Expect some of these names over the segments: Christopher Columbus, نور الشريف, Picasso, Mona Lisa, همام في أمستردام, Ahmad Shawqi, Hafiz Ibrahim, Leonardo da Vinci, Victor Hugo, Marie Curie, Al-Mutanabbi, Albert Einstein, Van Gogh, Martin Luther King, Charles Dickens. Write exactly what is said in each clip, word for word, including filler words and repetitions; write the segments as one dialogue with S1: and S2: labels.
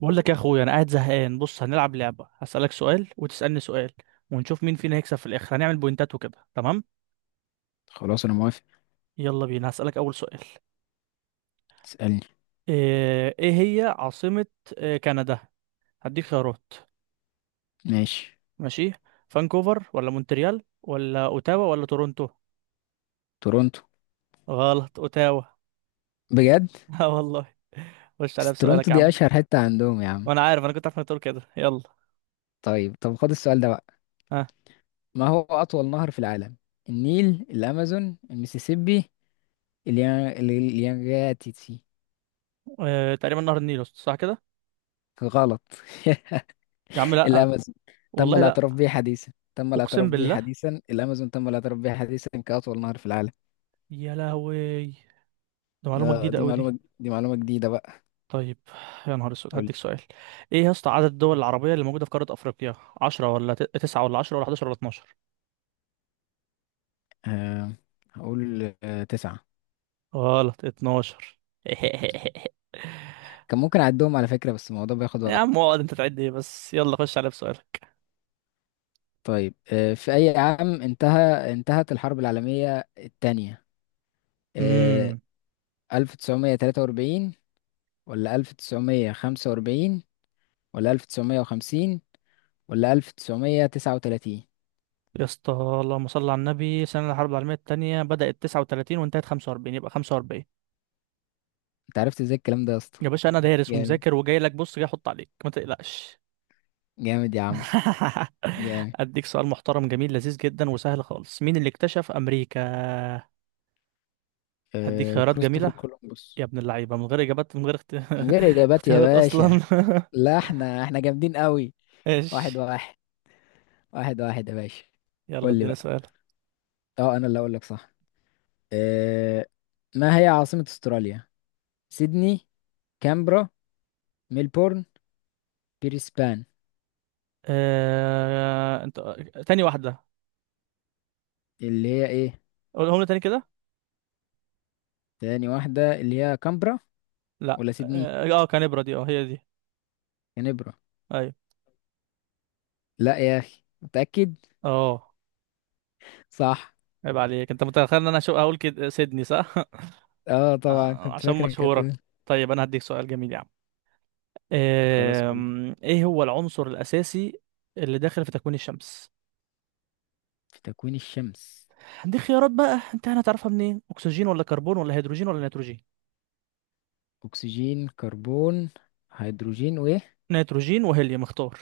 S1: بقول لك يا اخويا، انا قاعد زهقان. بص، هنلعب لعبة. هسألك سؤال وتسألني سؤال ونشوف مين فينا هيكسب في الاخر. هنعمل بوينتات وكده، تمام؟
S2: خلاص انا موافق.
S1: يلا بينا، هسألك اول سؤال.
S2: اسألني.
S1: ايه إيه هي عاصمة آه، كندا؟ هديك خيارات.
S2: ماشي.
S1: ماشي. فانكوفر ولا مونتريال ولا اوتاوا ولا تورونتو؟
S2: تورونتو.
S1: غلط، اوتاوا.
S2: بجد؟
S1: اه والله. خش
S2: بس
S1: عليا
S2: تورونتو
S1: بسؤالك يا
S2: دي
S1: عم.
S2: اشهر حتة عندهم يا عم.
S1: وانا عارف، انا كنت عارف انك تقول كده. يلا.
S2: طيب، طب خد السؤال ده بقى.
S1: ها.
S2: ما هو اطول نهر في العالم؟ النيل، الامازون، المسيسيبي، اليان... اليانجاتيسي؟
S1: آه. تقريبا نهر النيل، صح كده؟
S2: غلط.
S1: يا عم لا.
S2: الامازون تم
S1: والله
S2: الاعتراف
S1: لا.
S2: به حديثا تم الاعتراف
S1: اقسم
S2: به
S1: بالله.
S2: حديثا الامازون تم الاعتراف به حديثا كاطول نهر في العالم.
S1: يا لهوي، ده معلومة
S2: آه،
S1: جديدة
S2: دي
S1: قوي دي.
S2: معلومة دي معلومة جديدة بقى.
S1: طيب. يا نهار اسود،
S2: قول.
S1: هديك سؤال. ايه يا اسطى عدد الدول العربية اللي موجودة في قارة افريقيا؟ عشرة ولا ت- تسعة ولا عشرة ولا احداشر ولا اتناشر؟
S2: آه هقول آه تسعة.
S1: غلط، اتناشر.
S2: كان ممكن اعدهم على فكرة، بس الموضوع بياخد
S1: يا عم
S2: وقت.
S1: اقعد، انت تعد ايه بس؟ يلا، خش على بسؤالك.
S2: طيب، آه، في أي عام انتهى انتهت الحرب العالمية الثانية؟
S1: امم
S2: ألف وتسعمية وتلاتة واربعين ولا ألف وتسعمئة خمسة وأربعين ولا ألف وتسعمية وخمسين ولا ألف وتسعمية وتسعة وتلاتين؟
S1: يا اسطى، اللهم صل على النبي، سنة الحرب العالمية التانية بدأت تسعة وتلاتين وانتهت خمسة واربعين، يبقى خمسة واربعين.
S2: انت عرفت ازاي الكلام ده يا اسطى؟
S1: يا باشا، انا دارس
S2: جامد،
S1: ومذاكر وجاي لك. بص، جاي احط عليك، ما تقلقش.
S2: جامد يا عم، جامد.
S1: اديك سؤال محترم جميل لذيذ جدا وسهل خالص. مين اللي اكتشف امريكا؟ هديك
S2: آه،
S1: خيارات
S2: كريستوفر
S1: جميلة؟ يا
S2: كولومبوس.
S1: ابن اللعيبة، من غير إجابات. من غير اخت...
S2: من غير إجابات يا
S1: اختيارات أصلا.
S2: باشا. لا احنا احنا جامدين قوي. واحد
S1: ايش؟
S2: واحد، واحد واحد يا باشا.
S1: يلا،
S2: قول لي
S1: اديني
S2: بقى.
S1: سؤال.
S2: اه، انا اللي اقول لك صح. آه، ما هي عاصمة استراليا؟ سيدني، كامبرا، ميلبورن، بريسبان؟
S1: آه... انت. تاني واحدة.
S2: اللي هي ايه؟
S1: قولهم لي تاني كده.
S2: تاني واحدة اللي هي كامبرا،
S1: لا،
S2: ولا سيدني؟
S1: اه، آه، كان ابرة دي، اه هي دي.
S2: كانبرا.
S1: ايوه،
S2: لا يا اخي، متأكد.
S1: اه.
S2: صح.
S1: عيب عليك، انت متخيل ان انا شو اقول كده، سيدني صح.
S2: اه طبعا،
S1: آه،
S2: كنت
S1: عشان
S2: فاكرك
S1: مشهورة.
S2: هتقول.
S1: طيب، انا هديك سؤال جميل يا عم.
S2: خلاص قول.
S1: آم، ايه هو العنصر الاساسي اللي داخل في تكوين الشمس؟
S2: في تكوين الشمس؟
S1: دي خيارات بقى، انت هتعرفها منين؟ اكسجين ولا كربون ولا هيدروجين ولا نيتروجين؟
S2: اكسجين، كربون، هيدروجين وايه؟
S1: نيتروجين وهيليوم، اختار.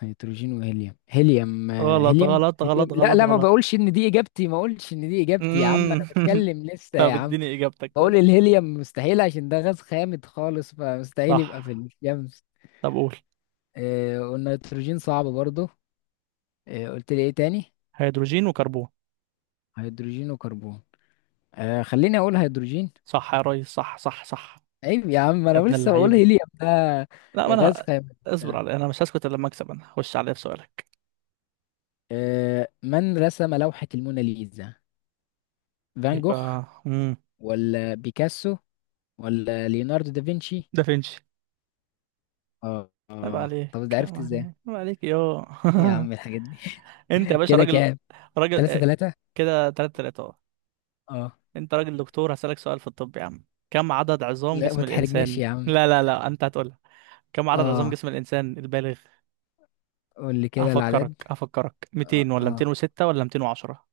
S2: هيدروجين وهيليوم، هيليوم، آه،
S1: غلط،
S2: هيليوم،
S1: غلط، غلط،
S2: هيليوم، لا
S1: غلط،
S2: لا، ما
S1: غلط.
S2: بقولش ان دي اجابتي ما اقولش ان دي اجابتي يا عم،
S1: مم.
S2: انا بتكلم لسه يا
S1: طب
S2: عم.
S1: اديني اجابتك.
S2: بقول
S1: طيب.
S2: الهيليوم مستحيل عشان ده غاز خامد خالص، فمستحيل يبقى
S1: صح.
S2: في الشمس.
S1: طب قول.
S2: آه، والنيتروجين صعب برضو. آه، قلت لي ايه تاني؟
S1: هيدروجين وكربون.
S2: هيدروجين وكربون آه، خليني اقول هيدروجين.
S1: صح يا ريس، صح صح صح.
S2: عيب يا عم،
S1: يا
S2: انا
S1: ابن
S2: لسه بقول
S1: اللعيبة.
S2: هيليوم ده
S1: لا ما
S2: غاز
S1: انا.
S2: خام.
S1: اصبر علي، انا مش هسكت الا لما اكسب. انا هخش عليه بسؤالك.
S2: آه، من رسم لوحة الموناليزا؟ فان جوخ،
S1: يبقى امم
S2: ولا بيكاسو، ولا ليوناردو دافنشي؟
S1: دافنشي.
S2: اه
S1: عيب
S2: اه،
S1: عليك،
S2: طب ده
S1: عيب
S2: عرفت ازاي؟
S1: عليك، عيب عليك، يو.
S2: ايه يا عم الحاجات دي؟
S1: انت يا باشا
S2: كده
S1: راجل.
S2: كام؟
S1: راجل،
S2: تلاتة
S1: آه،
S2: تلاتة.
S1: كده تلاتة تلاتة اهو.
S2: اه.
S1: انت راجل دكتور، هسألك سؤال في الطب يا عم. كم عدد عظام
S2: لا ما
S1: جسم
S2: تحرجناش
S1: الانسان؟
S2: يا عم.
S1: لا لا لا، انت هتقولها. كم عدد عظام
S2: اه
S1: جسم الإنسان البالغ؟
S2: قول لي كده
S1: هفكرك،
S2: العدد.
S1: هفكرك،
S2: اه,
S1: ميتين ولا
S2: آه.
S1: ميتين وستة ولا ميتين وعشرة؟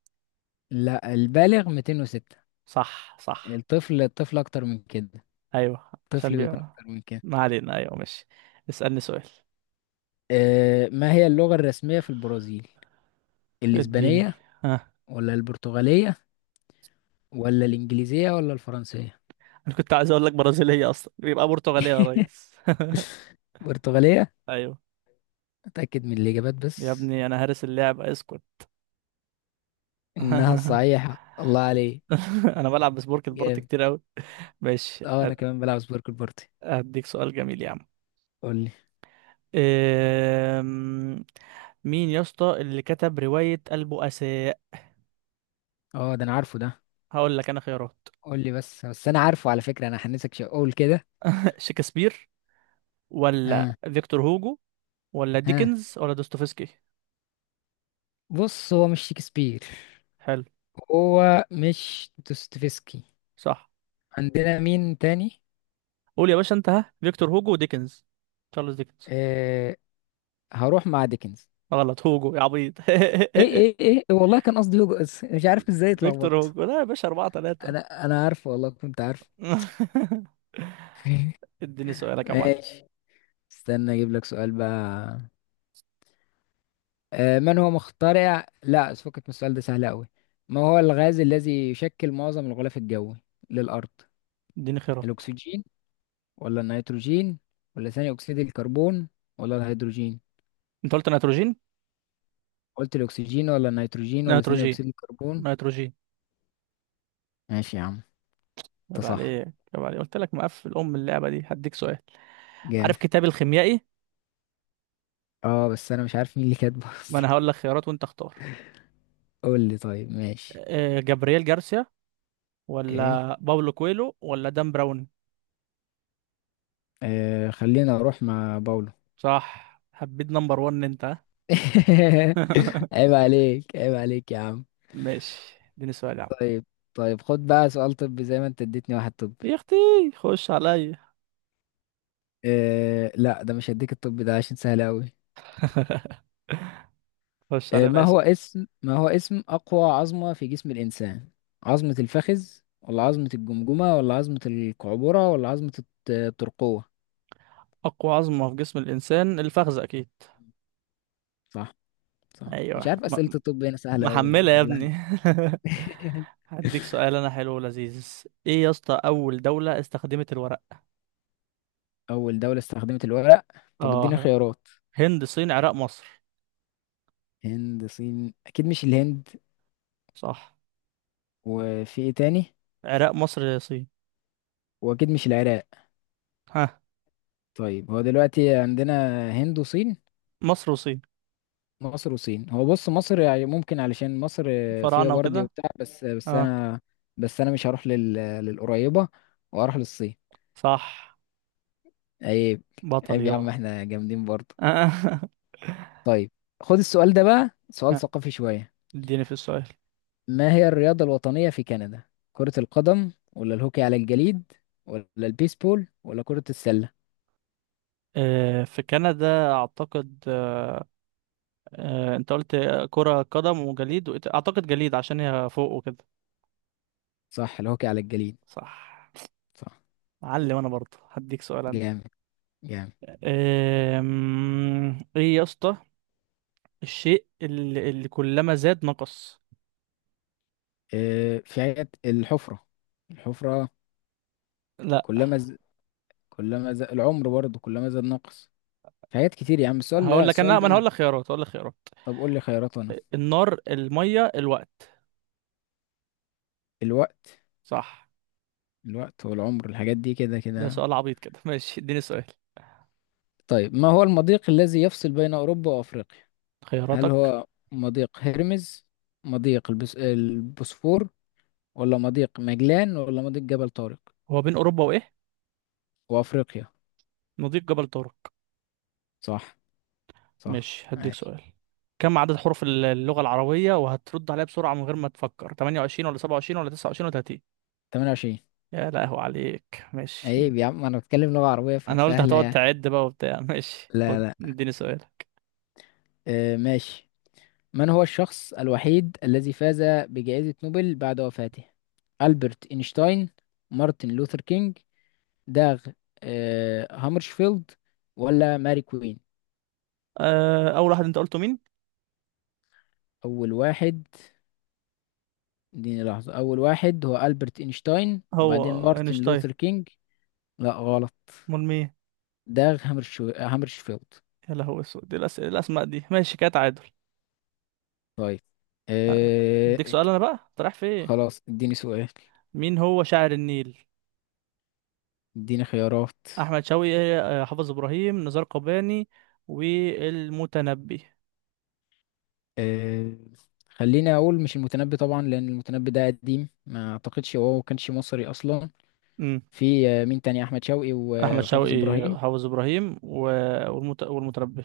S2: لا، البالغ مئتين وستة.
S1: صح صح.
S2: الطفل، الطفل أكتر من كده.
S1: أيوه، عشان
S2: الطفل
S1: بي...
S2: بيكون أكتر من كده.
S1: ما علينا. أيوه ماشي. اسألني سؤال.
S2: آه، ما هي اللغة الرسمية في البرازيل؟
S1: اديني.
S2: الإسبانية،
S1: ها.
S2: ولا البرتغالية، ولا الإنجليزية، ولا الفرنسية؟
S1: أنا كنت عايز أقول لك برازيلية، أصلا يبقى برتغالية يا ريس.
S2: برتغالية.
S1: أيوه.
S2: أتأكد من الإجابات
S1: يا
S2: بس.
S1: ابني، أنا هارس اللعب، اسكت.
S2: إنها الصحيحة، الله عليك.
S1: أنا بلعب بسبورك البورت
S2: جامد.
S1: كتير أوي. ماشي،
S2: أه أنا
S1: أ-
S2: كمان بلعب سبورك بارتي.
S1: أديك سؤال جميل يا عم.
S2: قول لي.
S1: أم، مين يا اسطى اللي كتب رواية البؤساء؟
S2: أه ده أنا عارفه ده.
S1: هقول لك انا خيارات.
S2: قول لي بس بس أنا عارفه على فكرة، أنا حنسك شيء أقول كده.
S1: شكسبير ولا
S2: ها.
S1: فيكتور هوجو ولا
S2: ها.
S1: ديكنز ولا دوستويفسكي؟
S2: بص هو مش شكسبير.
S1: حلو.
S2: هو مش دوستويفسكي.
S1: صح.
S2: عندنا مين تاني؟
S1: قول يا باشا انت. ها. فيكتور هوجو وديكنز. تشارلز ديكنز؟
S2: آه هروح مع ديكنز.
S1: غلط، هوجو يا عبيط.
S2: ايه ايه ايه إيه، والله كان قصدي هوجو، بس مش عارف ازاي
S1: فيكتور
S2: اتلخبطت.
S1: هوجو. لا يا باشا، أربعة تلاتة.
S2: انا انا عارف، والله كنت عارف.
S1: اديني سؤالك يا معلم.
S2: ماشي. استنى اجيب لك سؤال بقى. آه من هو مخترع، لا، فكك من السؤال ده سهل قوي. ما هو الغاز الذي يشكل معظم الغلاف الجوي للارض؟
S1: اديني خيارات.
S2: الاكسجين، ولا النيتروجين، ولا ثاني اكسيد الكربون، ولا الهيدروجين؟
S1: انت قلت نيتروجين،
S2: قلت الاكسجين، ولا النيتروجين، ولا ثاني
S1: نيتروجين،
S2: اكسيد الكربون.
S1: نيتروجين.
S2: ماشي يا عم. انت
S1: عيب
S2: صح.
S1: عليك، عيب عليك. قلت لك مقفل ام اللعبة دي. هديك سؤال.
S2: جامد.
S1: عارف كتاب الخيميائي؟
S2: اه بس انا مش عارف مين اللي كاتبه.
S1: ما انا هقول لك خيارات وانت اختار.
S2: قول لي طيب ماشي.
S1: آه، جابرييل جارسيا
S2: اوكي.
S1: ولا باولو كويلو ولا دان براون؟
S2: آه خلينا اروح مع باولو.
S1: صح، حبيت نمبر وان انت، ها؟
S2: عيب عليك، عيب عليك يا عم.
S1: ماشي، اديني سؤال يا عم.
S2: طيب. طيب خد بقى سؤال طبي زي ما انت اديتني واحد طبي.
S1: يا اختي، خش عليا.
S2: آه لا ده مش هديك الطبي ده عشان سهل قوي.
S1: خش
S2: آه
S1: عليا بقى،
S2: ما هو
S1: اسأل.
S2: اسم ما هو اسم اقوى عظمة في جسم الانسان؟ عظمة الفخذ، ولا عظمة الجمجمة، ولا عظمة القعبرة، ولا عظمة الت- الترقوة؟
S1: اقوى عظمة في جسم الانسان الفخذ، اكيد.
S2: صح. صح. مش
S1: ايوه،
S2: عارف
S1: م
S2: اسئلة الطب هنا سهلة قوي
S1: محملة
S2: ولا
S1: يا
S2: ولا
S1: ابني.
S2: احنا.
S1: هديك سؤال انا، حلو ولذيذ. ايه يا اسطى اول دولة استخدمت الورق؟
S2: أول دولة استخدمت الورق؟ طب اديني
S1: اه
S2: خيارات.
S1: هند، صين، عراق، مصر؟
S2: هند، الصين؟ أكيد مش الهند.
S1: صح.
S2: وفي إيه تاني؟
S1: عراق، مصر، صين.
S2: وأكيد مش العراق.
S1: ها.
S2: طيب هو دلوقتي عندنا هند وصين.
S1: مصر وصين.
S2: مصر وصين. هو بص، مصر يعني ممكن علشان مصر فيها
S1: فراعنة
S2: برضه
S1: وكده.
S2: وبتاع، بس بس
S1: اه،
S2: أنا بس أنا مش هروح لل... للقريبة وأروح للصين.
S1: صح.
S2: عيب.
S1: بطل،
S2: عيب يا عم
S1: يو.
S2: احنا جامدين برضه. طيب، خد السؤال ده بقى سؤال ثقافي شوية.
S1: اديني في السؤال.
S2: ما هي الرياضة الوطنية في كندا؟ كرة القدم، ولا الهوكي على الجليد، ولا البيسبول، ولا كرة السلة؟
S1: آه، في كندا اعتقد، آه، انت قلت كرة قدم وجليد وإيه تا- اعتقد جليد، عشان هي فوق وكده.
S2: صح، الهوكي على الجليد.
S1: صح.
S2: صح.
S1: علم انا برضه. هديك سؤال انا.
S2: جامد. جامد.
S1: آم، ايه يا اسطى الشيء اللي, اللي كلما زاد نقص؟
S2: آه، في عيادة الحفرة الحفرة
S1: لا.
S2: كلما ز... كلما ز... العمر برضه كلما زاد نقص. في حاجات كتير يا عم، السؤال ده
S1: هقول لك
S2: السؤال
S1: انا، ما انا
S2: ده
S1: هقول لك خيارات، هقول لك خيارات.
S2: طب قول لي خيارات أنا.
S1: النار، المية، الوقت؟
S2: الوقت.
S1: صح.
S2: الوقت والعمر، الحاجات دي كده
S1: ده
S2: كده.
S1: سؤال عبيط كده. ماشي، اديني سؤال.
S2: طيب، ما هو المضيق الذي يفصل بين أوروبا وأفريقيا؟ هل
S1: خياراتك؟
S2: هو مضيق هرمز، مضيق البس... البوسفور، ولا مضيق مجلان، ولا مضيق جبل طارق؟
S1: هو بين اوروبا وايه؟
S2: وافريقيا.
S1: مضيق جبل طارق.
S2: صح. صح.
S1: ماشي، هديك
S2: ماشي.
S1: سؤال. كم عدد حروف الل- اللغة العربية، وهترد عليها بسرعة من غير ما تفكر؟ تمنية وعشرين ولا سبعة وعشرين ولا تسعة وعشرين ولا تلاتين؟
S2: تمنية وعشرين.
S1: يا لهو عليك، ماشي.
S2: عيب يا عم، انا بتكلم لغة عربية
S1: انا قلت
S2: فسهلة
S1: هتقعد
S2: يعني.
S1: تعد بقى وبتاع. ماشي،
S2: لا
S1: خد،
S2: لا،
S1: اديني سؤالك.
S2: آه ماشي. من هو الشخص الوحيد الذي فاز بجائزة نوبل بعد وفاته؟ ألبرت إينشتاين، مارتن لوثر كينج، داغ آه هامرشفيلد، ولا ماري كوين؟
S1: أه اول واحد انت قلته مين؟
S2: أول واحد. اديني لحظة، أول واحد هو ألبرت إينشتاين
S1: هو
S2: وبعدين مارتن
S1: اينشتاين؟
S2: لوثر كينج. لا، غلط.
S1: امال مين؟
S2: داغ هامرشو... هامرشفيلد.
S1: يا لهو اسود، دي الأس... الاسماء دي. ماشي، كده تعادل.
S2: طيب آه
S1: اديك سؤال انا
S2: ك-
S1: بقى، انت رايح في ايه؟
S2: خلاص اديني سؤال.
S1: مين هو شاعر النيل؟
S2: اديني خيارات.
S1: احمد شوقي، آه، حافظ ابراهيم، نزار قباني، والمتنبي؟
S2: آه خليني اقول مش المتنبي طبعا، لان المتنبي ده قديم ما اعتقدش هو كانش مصري اصلا. في آه، مين تاني، احمد شوقي
S1: احمد
S2: و- وحافظ
S1: شوقي،
S2: ابراهيم.
S1: حافظ ابراهيم، و... والمت... والمتنبي.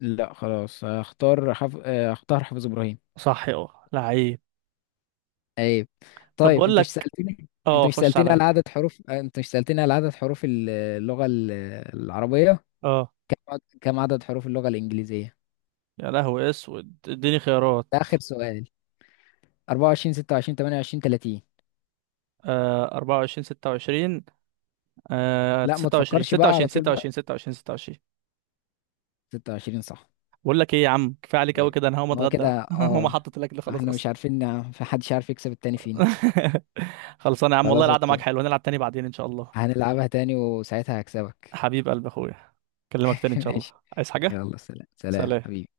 S2: لا خلاص، هختار حف... آه، هختار حافظ ابراهيم.
S1: صح، اه، لعيب.
S2: ايوه.
S1: طب
S2: طيب
S1: بقول
S2: انت مش
S1: لك،
S2: سألتني انت
S1: اه
S2: مش
S1: خش
S2: سألتني على
S1: عليا.
S2: عدد حروف آه، انت مش سألتني على عدد حروف ال- اللغة ال- العربية.
S1: اه
S2: كم عدد حروف اللغة الإنجليزية؟
S1: يا لهوي اسود، اديني خيارات.
S2: ده آخر سؤال. أربعة وعشرون، ستة وعشرين، تمنية وعشرين، تلاتين؟
S1: آه اربعة وعشرين، ستة وعشرين، آه
S2: لا ما
S1: ستة وعشرين،
S2: تفكرش بقى
S1: ستة وعشرين،
S2: على طول
S1: ستة وعشرين،
S2: بقى.
S1: ستة وعشرين، ستة وعشرين.
S2: ستة وعشرين صح.
S1: بقول لك ايه يا عم، كفايه عليك قوي
S2: طيب.
S1: كده، انا هقوم
S2: هو كده
S1: اتغدى. ماما
S2: اه.
S1: حطت الاكل خلاص
S2: احنا مش
S1: اصلا.
S2: عارفين نع- في حدش عارف يكسب التاني فينا.
S1: خلصانه يا عم والله.
S2: خلاص
S1: القعده معاك
S2: اوكي.
S1: حلوه، نلعب تاني بعدين ان شاء الله.
S2: هنلعبها تاني وساعتها هكسبك.
S1: حبيب قلب اخويا، اكلمك تاني ان شاء الله.
S2: ماشي.
S1: عايز حاجه؟
S2: يلا سلام سلام
S1: سلام.
S2: حبيبي.